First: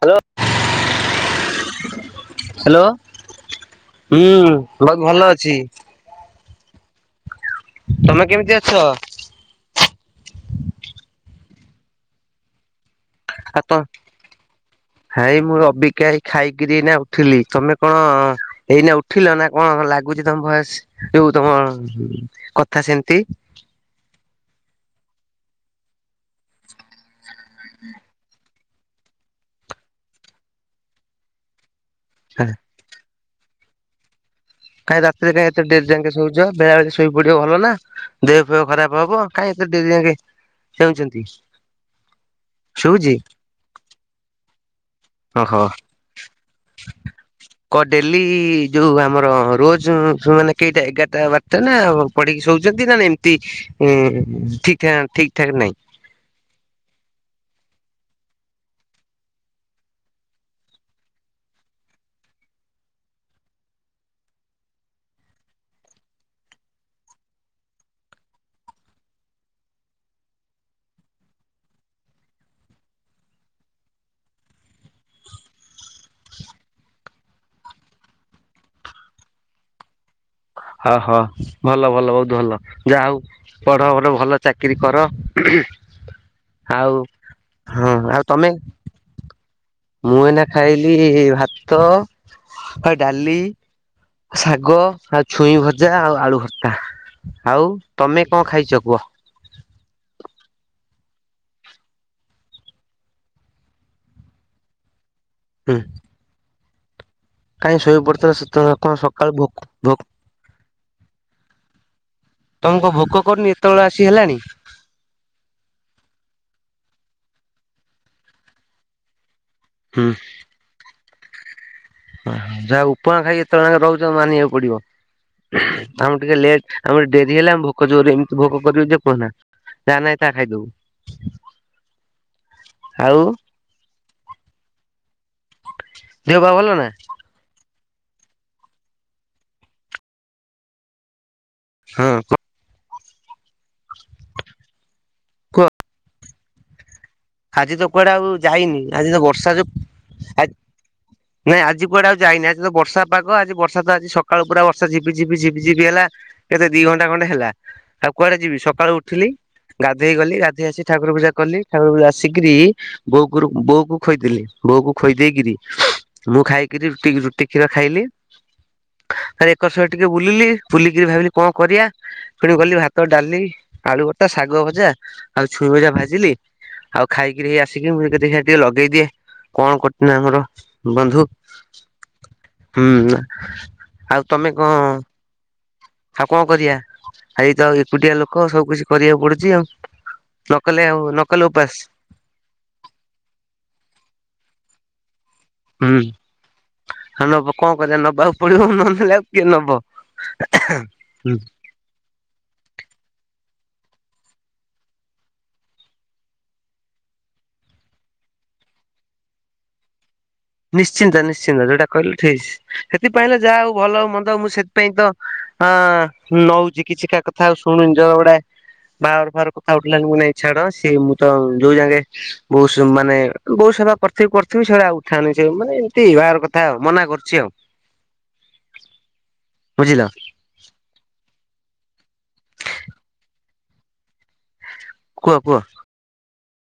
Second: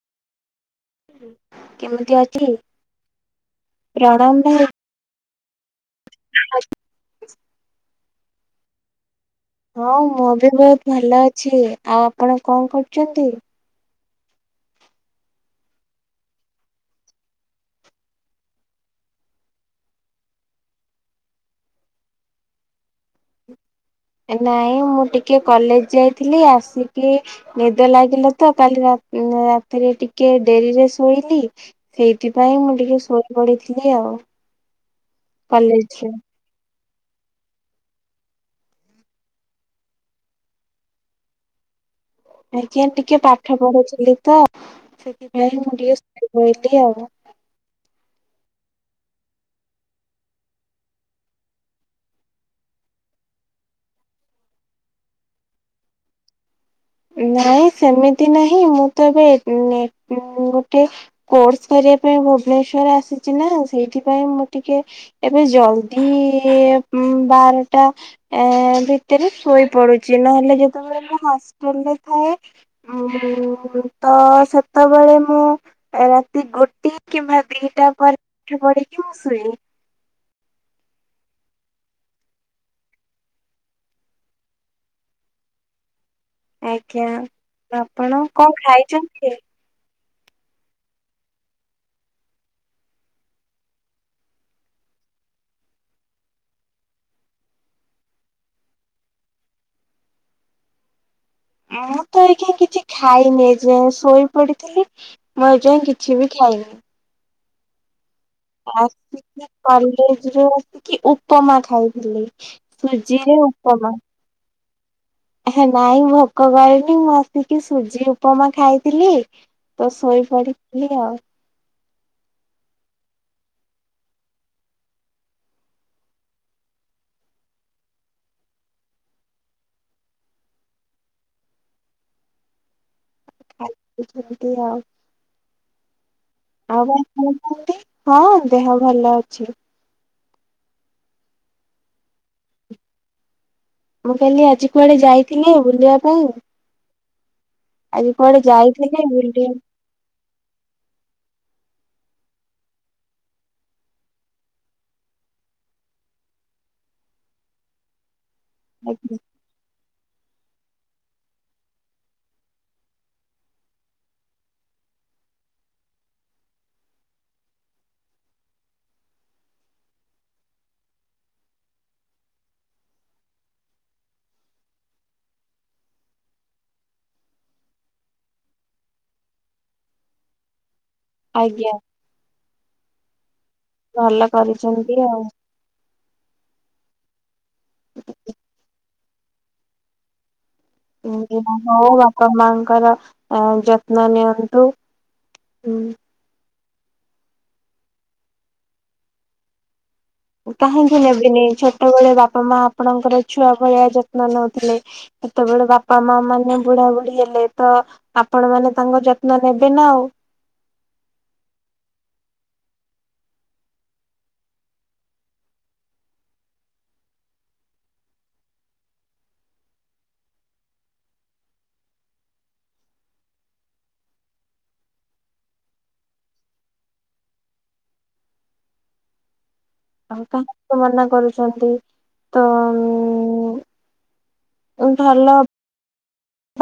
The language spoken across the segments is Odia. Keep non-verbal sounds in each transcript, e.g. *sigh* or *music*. ହାଲୋ କେମିତି ଅ ହ୍ୟାଲୋ ହୁଁ ଭାଇ। ଭଗ ଭଲ ଅଛି। *inaudible* ତମେ କେମିତି ଅଛ? ହଁ ମୁଁ ବି ବହୁତ ଭଲ ଅଛି ଆଉ ଆପଣ କଣ କରୁଚନ୍ତି? ହାତ ହେଇ ମୁଁ ରବିକା ଏଇ ଖାଇକିରି ଏନା ଉଠିଲି ତମେ କଣ ଏଇନା ଉଠିଲ ନା କଣ ଲାଗୁଛି ତମ ଭଏସ ଯୋଉ ତମ କଥା ସେମିତି ନାଇଁ ମୁଁ ଟିକେ କଲେଜ ଯାଇଥିଲି ଆସିକି ନିଦ ଲାଗିଲା ତ କାଲି ରା ରାତିରେ ଟିକେ ଡେରିରେ ଶୋଇଲି ସେଇଥିପାଇଁ ମୁଁ ଟିକେ ଶୋଇ ପଡିଥିଲି ଆଉ‌। କାଇଁ ରାତିରେ କାଇଁ ଏତେ ଡେରି ଯାଙ୍କେ ସୋ ଯ ବେଳା ବେଳି ଶୋଇ ପଡିବ ଭଲ ନା ଦେହ ଫେହ ଖରାପ ହବ କାଇଁ ଏତେ ଡେରି ଜାଙ୍କେ ଚେଉଚନ୍ତି? ଆଜ୍ଞା ଟିକିଏ ପାଠ ପଢୁଥିଲି ତ ସେ- ଅହ କ ଡେଲି ଯୋଉ ଆମର ରୋଜ ମାନେ କେଇଟା ଏଗାରଟା ବାର୍ଟା ନା ପଢିକି ଶୋଉଚନ୍ତି ନା ନାଇଁ ଏମିତି ଇଁ ଠିକ୍ ଠା ଠିକ୍ ଠାକ୍ ନାଇ। ନାଇଁ ସେମିତି ନାହିଁ ମୁଁ ତ ଏବେ ନେ ଗୋଟେ କୋର୍ସ କରିବା ପାଇଁ ଭୁବନେଶ୍ୱର ଆସିଛି ନା ସେଇଥିପାଇଁ ମୁଁ ଟିକେ ଏବେ ଜଲଦି ଉଁ ବାରଟା। ଏ ଭିତରେ ଶୋଇପଡୁଛି ନହେଲେ ଯେତେବେଳେ ମୁଁ ହଷ୍ଟେଲ ରେ ଥାଏ। ଉଁ ତ ସେତବେଳେ ମୁଁ ରାତି ଗୋଟିଏ କିମ୍ବା ଦିଟା ପରେ ପାଠ ପଢିକି ମୁ ଶୁଏ। ହ ହ ଭଲ ଭଲ ବହୁତ ଭଲ ଯାହା ହଉ। ପଢ ଭଲ ଭଲ ଚାକିରୀ କର। ଆଉ ଆଜ୍ଞା ହଁ ଆପଣ ଆଉ ତମେ କଣ ଖାଇଚନ୍ତି। ମୁଁ ଏନା ଖାଇଲି ଭାତ ଆ ଡାଲି। ଶାଗ ଆଉ ଛୁଇଁ ଭଜା ଆଉ ଆଳୁ ଭର୍ତ୍ତା। ଆଉ ତମେ କଣ ଖାଇଛ କୁଅ। ମୁଁ ତ ଏଖିଣା କିଛି ଖାଇନି ଏଯାଏଁ ଶୋଇ ପଡିଥିଲି। ମୁଁ ଏ ଯାଏଁ କିଛି ବି ଖାଇନି। କାଇଁ ଶୋଇ ପଡିଥିଲ ସେତେବେଳ ଆପଣ ସକାଳୁ ଭୋକ ଭୋକ ଯୋଉ କି ଉପମା ଖାଇଥିଲି ତମକୁ ଭୋକ ସୁଜିରେ କରୁନି ଏତେବେଳେ ଉପମା। ଆସି ହେଲାଣି। ହେ ନାଇଁ ଭୋକ କରିନି ମୁଁ ଆସିକି ସୁଜି ଉପମା ଖାଇଥିଲି। ତ ହୁଁ ଶୋଇ ପଡିଥିଲି ଆଉ। ଓ ଯାହା ଉପମା ଖାଇକି ଏତେଳେଜାଙ୍କେ ରହୁଚ ମାନିବାକୁ ପଡିବ। ଆମକୁ ଟିକେ ଲେଟଆମକୁ ଡେରି ହେଲା ଆମ ଭୋକ ଜୋରେ ଏମିତି ଭୋକ କରିବ ଯେ କୁହନା। ଜା ନାଇଁ ତା ଖାଇଦବୁ ଆଉ ଖାଇଚି ସେମିତି ଆଉ। ଦେହ ପା ଭଲ ନା ହଁ ଦେହ ଭଲ ଅଛି। ହଁ କ। ମୁଁ କହିଲି ଆଜି କୁଆଡେ ଯାଇଥିଲେ କୁହ ବୁଲିବା ପାଇଁ? ଆଜି ତ କୁଆଡେ ଆଉ ଯାଇନି ଆଜି ତ ବର୍ଷା ଯୋଗୁ ଆ ନାଇଁ ଆଜି କୁଆଡେ ଆଉ ଯାଇନି ଆଜି ତ ବର୍ଷା ପାଗ ଆଜି ବର୍ଷା ତ ଆଜି ସକାଳୁୁ ପୁରା ବର୍ଷା ଝିପି ଝିପି ଝିପି ଝିପି ହେଲା। ଏବେ ଦି ଘଣ୍ଟା ଖଣ୍ଡେ ହେଲା ଆଉ କୁଆଡେ ଯିବି। ସକାଳୁ ଆଜ୍ଞା ଉଠିଲି ଗାଧେଇ ଗଲି ଗାଧେଇ ଆସି ଠାକୁର ପୂଜାକଲି ଠାକୁର ପୂଜା ଆସିକିରି ବୋଉ କୁରୁ ବୋଉ କୁ ଖୋଇଦେଲି ବୋଉକୁ ଖୋଇ ଦେଇକିରି ମୁଁ ଖାଇକିରି ରୁଟି ରୁଟି କ୍ଷୀର ଖାଇଲି। ତାରେ ଏକର୍ ସେକର ଟିକେ ବୁଲିଲି ବୁଲିକିରି ଭାବିଲି କଣ କରିବା। ଫୁଣି ଗଲି ଭାତ ଡାଲି ଆଳୁ ଭରତା ଶାଗ ଭଜା ଆଉ ଛୁଇଁ ଭଜା ଭାଜିଲି। ଆଉ ଖାଇକିରି ହେଇ ଆସିକି ମୁଁ ଦେଖିଆ ଟିକେ ଲଗେଇଦିଏ କଣ କରୁଚନ୍ତି ଆମର। ବନ୍ଧୁ ଆଜ୍ଞା ହୁଁ ଆଁ। ଭଲ କରିଛନ୍ତି ଆଉ। ଆଉ କଣ କରିବା ଏଇ ତ ଏକୁଟିଆ ଲୋକ ସବୁ କିଛି କରିବାକୁ ପଡୁଛି ଆଉ ନ କଲେ ଆଉ ନକଲେ ଉପାସ। ହଉ ଆପଣ ମାଙ୍କର ଯତ୍ନ ନିଅନ୍ତୁ। ହୁଁ ହନବ କଣ କରିବା ନବାକୁ ପଡିବ ନ ନେଲେ ଆଉ କିଏ ନବ। କାହିଁକି ହୁଁ ନେବେନି ଛୋଟବେଳେ ବାପା ମା ଆପଣଙ୍କର ଛୁଆ ଭଳିଆ ଯତ୍ନ ନଉଥିଲେ। ଛୋଟବେଳେ ବାପା ମା ମାନେ ବୁଢା ବୁଢୀ ହେଲେ ତ ଆପଣ ମାନେ ତାଙ୍କ ଯତ୍ନ ନେବେ ନା ଆଉ। ନିଶ୍ଚିନ୍ତ ନିଶ୍ଚିନ୍ତ ଯୋଉଟା କହିଲେ ଫିସ୍। ସେଥିପାଇଁ ତ ଯାହା ହଉ ଭଲ ମନ୍ଦ ମୁଁ ସେଥିପାଇଁ ତ ଅ ନଉଚି କିଛି କା କଥା। ଆଉ ଶୁଣୁଚ ଗୁଡାଏ ବାହାଘର ଫାଗର କଥା ଉଠିଲାଣି ମୁଁ କହିଲି ନାଇଁ ଛାଡ଼ ସେ ମୁଁତ ଜଉଜାକେ *unintelligible* ବହୁ ମାନେ ବଉ ସେବା କରିଥିବି କରିଥିବିପ ସେଇଭଳିଆ ଆଉ। ମାନେ ଏମତି ବାହାଘର କଥା ଆଉ ମନା କରୁଚି ଆଉ ବୁଝିଲ। କାହିଁକିମନା କରୁଛନ୍ତି। ହୁଁ। କୁହ କୁହ।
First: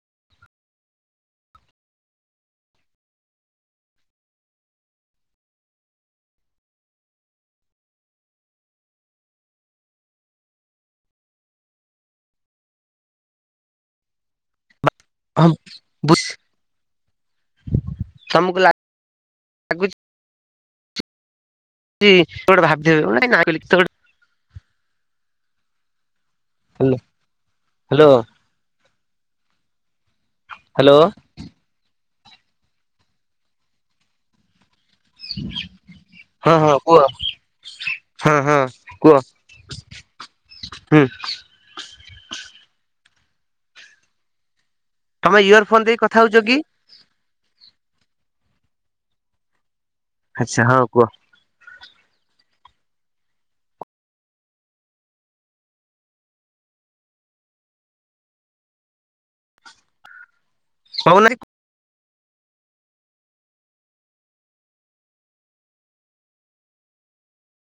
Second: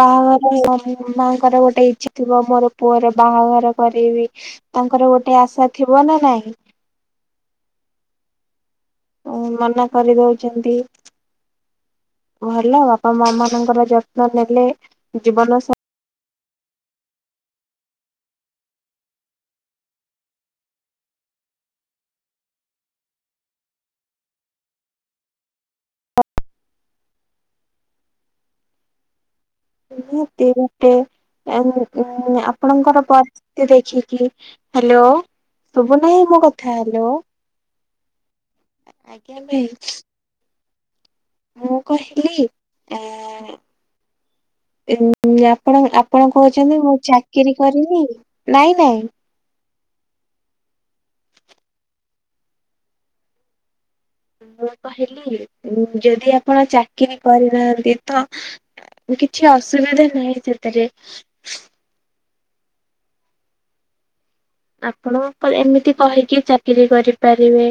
ବାହାଘର ମାଙ୍କର ଗୋଟେ ଇଚ୍ଛା ଥିବ ମୋର ପୁଅର ବାହାଘର କରେଇବି। ତାଙ୍କର ଗୋଟେ ଆଶା ଥିବ ନା ନାଇଁ। ଆଉ ମନା କରିଦଉଛନ୍ତି। ଓ ହ୍ୟାଲୋ ଆପଣ ମା ମାନଙ୍କର ଯତ୍ନ ନେଲେ। ଜୀବନ ହଁ ସାଥି ତମକୁ ଲାଗ *inaudible* *inaudible* ଟେ ଭାବିି ଭାବି ଗୋଟେ *unintelligible* ହ୍ୟାଲୋ ହ୍ୟାଲୋ। ହତିଟେ ହ୍ୟାଲୋ *inaudible* ଆପଣଙ୍କର ପରିସ୍ଥିତି ଦେଖିକି ହ୍ୟାଲୋ। ଶୁଭୁ ନାହିଁ ମୋ ହଁ ହଁ କଥା କୁହ ହ୍ୟାଲୋ ହଁ ହଁ କୁହ ଆଜ୍ଞା ଭାଇ। ହୁଁ। ମୁଁ କହିଲିଏଁ। ଉଁ ତମେ ଇୟର ଫୋନ ଆପଣ ଦେଇ କଥା ଆପଣ ହଉଛ କି? କହୁଛନ୍ତି ମୁଁ ଚାକିରି କରିନି ନାଇଁ ନାଇଁ। ଆଚ୍ଛା ହଉ କୁହ। ମୁଁ କହିଲି ଯଦି ଆପଣ ଚାକିରୀ କରିନାହାନ୍ତି ତ। କିଛି ଅସୁବିଧା ନାହିଁ ସେଥିରେ। କହୁନାହାନ୍ତି ଆପଣ ଏମିତି କହିକି ଚାକିରି କରିପାରିବେ।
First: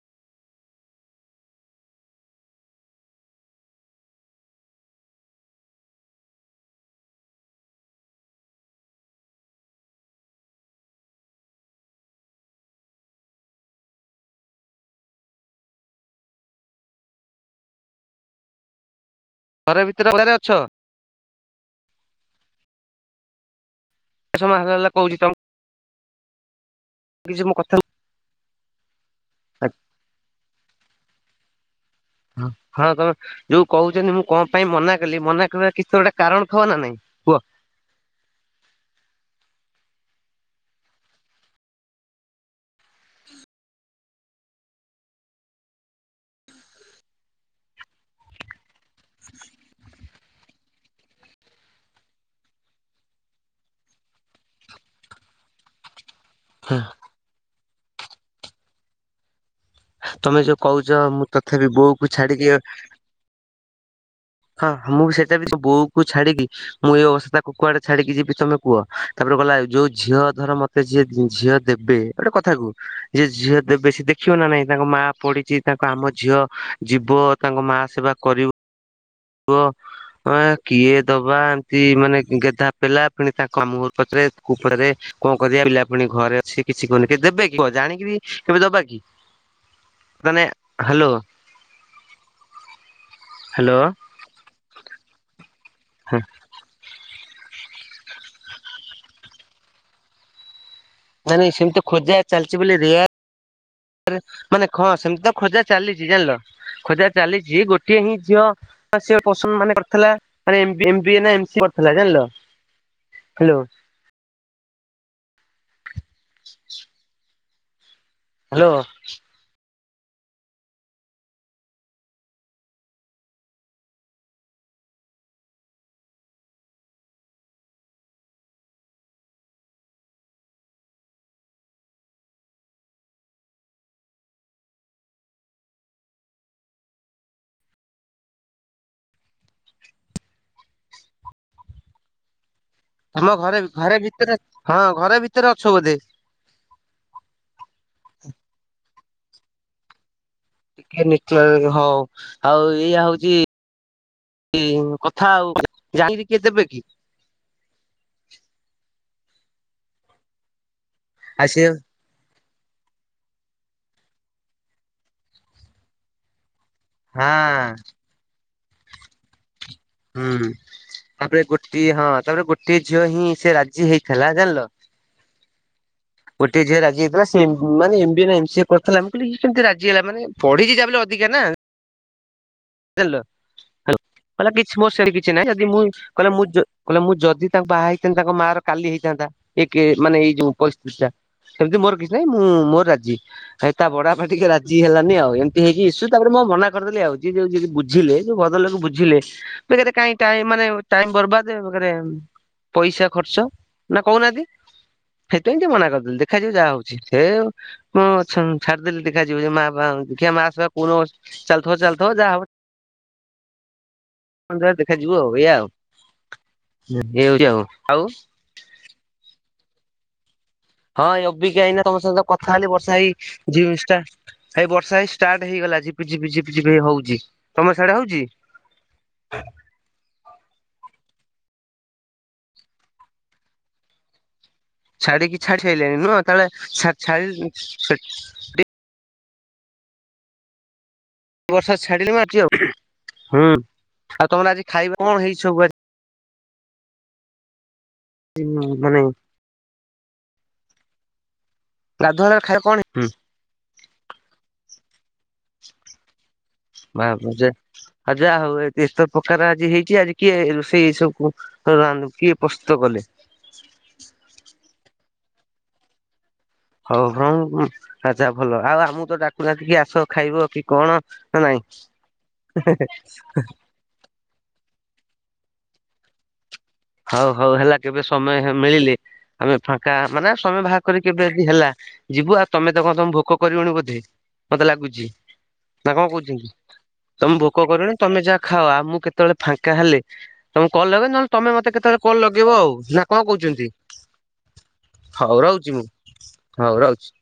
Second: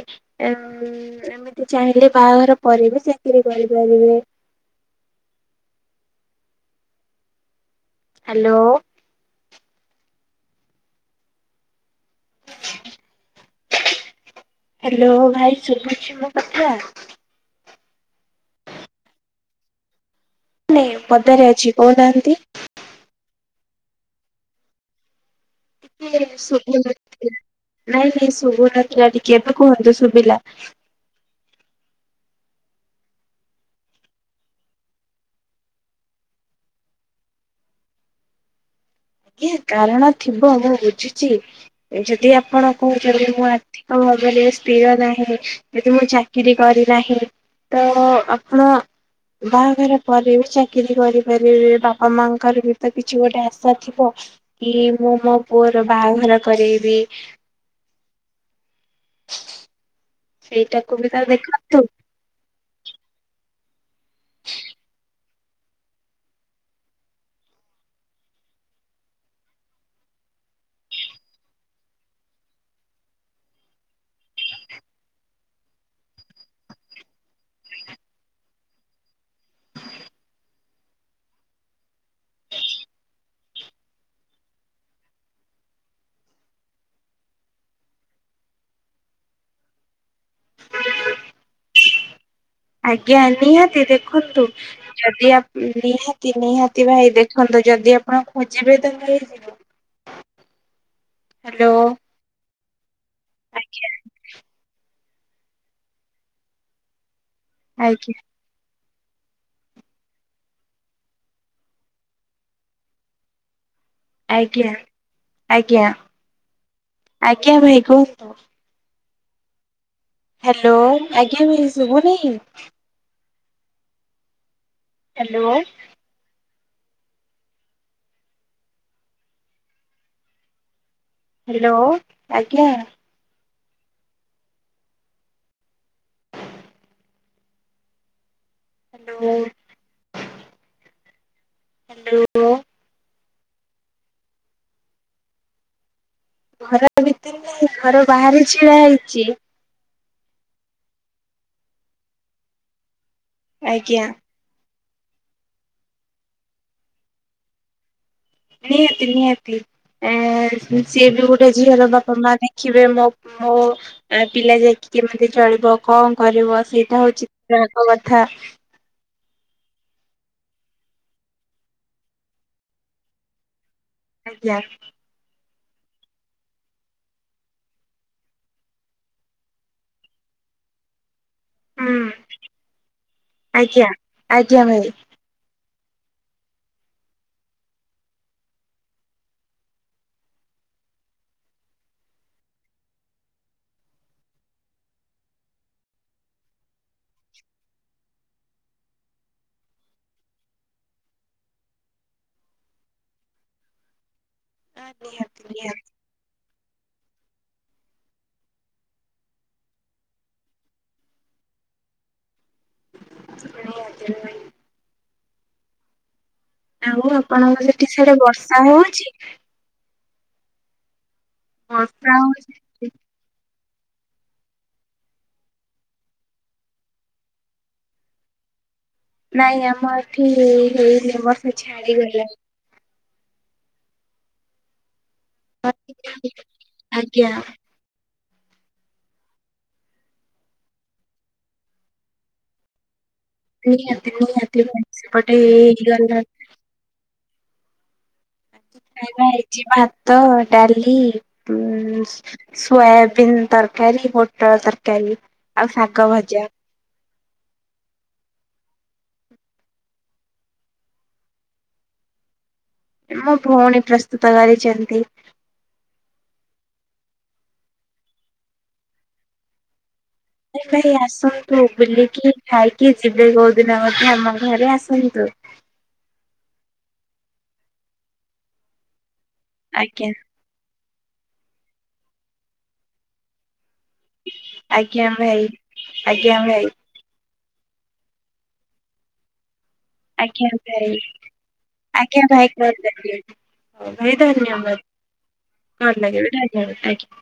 ଏମିତି ଚାହିଁଲେ ବାହାଘର ପରେ ବି ଚାକିରରି କରିପାରିବେ। ହ୍ୟାଲୋ। ହ୍ୟାଲୋ ଭାଇ ଶଭୁଛି ମୋ କଥା। ଘର ଭିତରେ ବୋଧେ ଅଛ। ହେ ପଦାରେ ଅଛି କହୁନାହାନ୍ତି। ଏତେ ସମୟ ହାଲୋ ହାଲୋ ହା ଲା ହ କହୁଛି ତମ। ଏ ଶୁଭୁନି। କିଛି ମୋ କଥାକୁ। ନାଇଁ ନାଇଁ ଶୁଭୁନଥିଲା ଟିକେ ତ ଏବେ କୁହନ୍ତୁ ଶୁଭିଲା। ହଁ ହଁ ଯୋଉ କହୁଛନ୍ତି ମୁଁ କଣ ପାଇଁ ମନା କଲି ମନା କରିବାର କିଛି ଗୋଟେ କାରଣ ଥିବ ନା ନାଇଁ। କୁହ? ଆଜ୍ଞା କାରଣ ଥିବ ମୁଁ ବୁଝୁଛି ଯଦି ଆପଣ କହୁଛନ୍ତି ମୁଁ। ଭାବରେ ସ୍ଥିର ନାହିଁ ଯଦି ମୁଁ ଚାକିରି କରିନାହିଁ। ତ ଆପଣ ବାହାଘର। ପରେ ବି ଚାକିରିୀ କରିପାରିବେ ବାପା ମାଙ୍କର ବି ତ କିଛି ଗୋଟେ ଆଶା ଥିବ। କି ମୁଁ ମୋ ପୁଅର ବାହାଘର କରେଇବି। ତମେ ଯୋଉ ସେଇଟାକୁ କହୁଛ ବି ତ ମୁଁ ତଥାପି ଦେଖନ୍ତୁ। ବୋଉ କୁ ଛାଡିକି ଆଉ। ହଁ ମୁଁ ସେଠି। ସେଠି ବୋଉ କୁ ଛାଡ଼ିକି। ମୁଁ ଏଇ ଅବସ୍ଥାରେ ତାକୁ କୁଆଡେ ଛାଡିକି ଯିବି ତମେ କୁହ ତାପରେ ଗଲା ଯୋଉ ଝିଅ ଧର ମତେ। ସେ ଯିଏ ଝିଅ ଦେବେ ଗୋଟେ କଥା କୁ। ଯେ ଝିଅ ଦେବେ ସିଏ ଦେଖିବେ ନା ନାଇଁ ତାଙ୍କ ମା ପଡିଛି ତାଙ୍କ ଆମ ଝିଅ ଯିବ। ତାଙ୍କ ମା ସେବା କରିବ। ବ। ଅ ଏ କିଏ ଦବା ଏମତି ମାନେ ଗେଧା ପେଲା ପୁଣି ତାଙ୍କ ମାମୁଁ ଘର ପାଖରେ କୁପରେ। କଣ କରିବା ପିଲା ପୁଣି ଘରେ ଅଛି କିଛି କରୁନି କିଏ ଦେବେ କି କୁହ ଜାଣିକିରି କେବେ ଦବା କି। ମାନେ ହ୍ୟାଲୋ। ଆଜ୍ଞା ହ୍ୟାଲୋ ନିହାତି ଦେଖନ୍ତୁ ଯଦି ଆପ ନିହାତି ନିହାତି। ଭାଇ ଦେଖନ୍ତୁ ଯଦି ଆପଣ ଖୋଜିବେ ତାହଲେ ମିଳିଯିବ। ନାଇ ନାଇଁ ହ୍ୟାଲୋ ସେମିତି ତ ଖୋଜା ଚାଲିଛି ବୋଲି ଆଜ୍ଞା ରେଆର ମାନେ ହଁ। ସେମିତି ତ ଖୋଜା ଚାଲିଛି ଜାଣିଲ ଖୋଜା ଚାଲିଛି ଗୋଟିଏ ହିଁ ଆଜ୍ଞା ଝିଅ। ସିଏ ପସନ୍ଦ ମାନେ କରିଥିଲା ମାନେ ଏମ୍ ଏମ୍ ବି ଏ ନା ଏମ୍ ସି ଏ କରିଥିଲା ଜାଣିଲ ହାଲୋ। ଆଜ୍ଞା ଆଜ୍ଞା। *inaudible* ଆଜ୍ଞା ଭାଇ କୁହୁନ୍ତୁ। ହାଲୋ। ହ୍ୟାଲୋ ଆଜ୍ଞା ଶୁଭୁନେଇ। ହ୍ୟାଲୋ। ହାଲୋ ଆଜ୍ଞା। ହାଲୋ। ଉଁ। ତମ ଘରେ ଘରେ ଭିତରେ ହଁ ଘରେ ଭିତରେ ଅଛ ବୋଧେ। ଘର ଭିତରେ ନାଇଁ ଘର ବାହାରେ ଛିଡା ହେଇଛି। ଟିକେ ନେଟୱର୍କ ହଁ ଆଉ ଏଇଆ ହଉଛି। ଆଜ୍ଞା। କି କଥା ଆଉ ଜାଣିକିରି କିଏ ଦେବେ କି। ନିହାତି ନିହାତି ଏ ସିଏ ବି ଆଉ ଗୋଟେ ସେ ଝିଅର ବାପା। ମା ଦେଖିବେ ମୋ ମୋ ପିଲା ଯାଇକି କେମିତି ଚଳିବ କଣ କରିବ ସେଇ। ଏଟା ହଉଛି ହଁ ତାଙ୍କ କଥା। ହୁଁ ତାପରେ ଗୋଟିଏ ହଁ ତାପରେ ଗୋଟିଏ ଝିଅ ହିଁ ସେ ରାଜି ହେଇଥିଲା ଆଜ୍ଞା ଜାଣିଲ। ଗୋଟିଏ ଝିଅ ରାଜି ହେଇଥିଲା ‌ସିଏ ମାନେ ଏମ୍ ବି ଏ ନା ଏମ୍ ସି ଏ କରିଥିଲା ମୁଁ କହିଲି ଇଏ କେମତି ରାଜି ହେଲା ମାନେ ପଢିଚି ଯା ବି ହେଲେ ଅଧିକା ନା। ହୁଁ ଜାଣିଲ ଆଜ୍ଞା କହିଲା ଆଜ୍ଞା କିଛି ମୋ ଭାଇ। ସେମିତି କିଛି ନାଇଁ ଯଦି ମୁଁ କହିଲା ମୁଁ ଯ କହିଲା ମୁଁ ଯଦି ତାଙ୍କ ବାହା ହେଇଥାନ୍ତି ତାଙ୍କ ମା ର କାଲି ହେଇଥାନ୍ତା ଏ କେ ମାନେ ଏଇ ଯୋଉ ପରିସ୍ଥିତି ଟା ସେମିତି ମୋର କିଛି ନାହିଁ ମୁଁ ମୋର ରାଜି। ଭାଇ ତା ବଡ ବାପା ଟିକେ ରାଜି ହେଲାନି ଆଉ ଏମିତି ହେଇକି ଇସୁ ତାପରେ ମୁଁ ଆଉ ମନା କରିଦେଲି ଆଉ। ଯିଏ ଯୋଉ ଯଦି ବୁଝିଲେ ଯୋଉ ଭଦ୍ରଲୋକ ବୁଝିଲେ। ବେକାରେ କାହିଁ ଟାଇମ ମାନେ ଟାଇମ ବରବାଦ ବେକାରେ ମ୍। ପଇସା ଖର୍ଚ୍ଚ ନା କହୁନାହାନ୍ତି ନିହାତି ସେଇଥିପାଇଁ ଟିକେ ନିହାତି ମନା କରିଦେଲି ଦେଖାଯାଉ ଯାହା ହଉଛି। ହେ ମୁଁ ଛ ଛାଡିଦେଲି ଦେଖା ଯିବ ଯେ ମା ବାପା ଦେଖିବା ମା ସେବା କୋଉଦିନ ଚାଲୁଥିବ ଚାଲ। ଥିବ ଯା ହବ। *unintelligible* କଣ ଯା ହେଲେ ଦେଖାଯିବ ଏଇଆ ଆଉ। ଆଉ ଇଏ ହଉଛି ଆପଣଙ୍କ ସେଠି ଆଉ ଆଉ ସିଆଡେ ବର୍ଷା ହଉଛି। ହଁ ଏଇ ଅବିକା ଏଇନା ତମ ବର୍ଷା ସହିତ କଥା ହଉଛି ହେଲି ବର୍ଷା ହେଇ ଜି ଷ୍ଟା। ହେଇ ବର୍ଷା ହେଇ ଷ୍ଟାର୍ଟ ହେଇଗଲା ଝିପି ଝିପି ଝିପି ଝିପି ହେଇ ହଉଛି ତମର ସାଡେ ହଉଛି। ନାଇଁ ଆମର ଏଠି ହେଇନି ବର୍ଷା ଛାଡିଗଲାଣି। ଛାଡ଼ିକି ଛାଡ଼ି ସାରିଲେଣି ନୁହଁ ସେତେବେଳେ ଛା ଆଜ୍ଞା ଛା ବର୍ଷା ଛାଡ଼ିଲି ମୁଁ ଆଉଚି ଆଉ। ହୁଁ ନିହାତି ଆଉ ତମର ଆଜି ନିହାତି ଖାଇବା କଣ ଗୋଟେ ହେଇଛି ସବୁ ଆଜି? ଇରା *unintelligible* ଉଁ ମାନେ ଜି ଭାତ ଡ଼ାଲି ଉଁ ଗାଧୁଆଳ ଖାଇବା କଣ ହୁଁ ସୋୟାବିିନ ତର ତରକାରୀ ପୋଟଳ ତରକାରୀ ଆଉ ଶାଗ ଭଜା। ମା ପୂଜା ଆଁ ଯାହଉ ଏ ଏତ ପ୍ରକାର ଆଜି ହେଇଚି ଆଜି କିଏ ରୋଷେଇ ସବୁ ତ ରାନୁ କିଏ ପ୍ରସ୍ତୁତ କଲେ? ମୋ ଭଉଣୀ ପ୍ରସ୍ତୁତ କରିଛନ୍ତି। ହଉ ହଁ ଆ ଆଛା ଭଲ ଆଉ ଆମକୁତ ଡାକୁନାହାନ୍ତି କି ଆସ ଖାଇବ କି ଭାଇ କଣ ଭାଇ ନା ନାଇଁ ଆସନ୍ତୁ ବୁଲିକି ଖାଇକି ଯିବେ କୋଉ ଦିନ ମଧ୍ୟ ଆମ ଘରେ ଆସନ୍ତୁ। ହଉ ହଉ ହେଲା କେବେ ସମୟ ହଁ ମିଳିଲେ ଆମେ ଫାଙ୍କା ଆଜ୍ଞା ମାନେ ସମୟ ବାହାର କରି କେବେ ଯଦି ହେଲା ଯିବୁ ଆଉ ତମେ ତ କଣ ତମେ ଭୋକ କରିବଣି ବୋଧେ? ମତେ ଲାଗୁଚି ଆଜ୍ଞା ଭାଇ ନା କଣ ଆଜ୍ଞା କହୁଚନ୍ତି। ଭାଇ ତମେ ଭୋକ କରିବଣି ତମେ ଯାହା ଖାଅ ଆମୁଁକୁ କେତେବେଳେ ଫାଙ୍କା ହେଲେ ଆଜ୍ଞା ତମକୁ କଲ୍ ଭାଇ ଲଗେଇବି ନହେଲେ ତମେ ମତେ ଯେତେଳେ କଲ୍ ଆଜ୍ଞା ଭାଇ ଲଗେଇବ କଲ୍ ନାକଁ ଲଗେଇବେ କହୁଚନ୍ତି? ହଉ ଭାଇ ଧନ୍ୟବାଦ ହଉ ରହୁଚି ମୁଁ କଲ୍ ଲଗେଇବେ ଧନ୍ୟବାଦ ହଉ ଆଜ୍ଞା ରହୁଚି।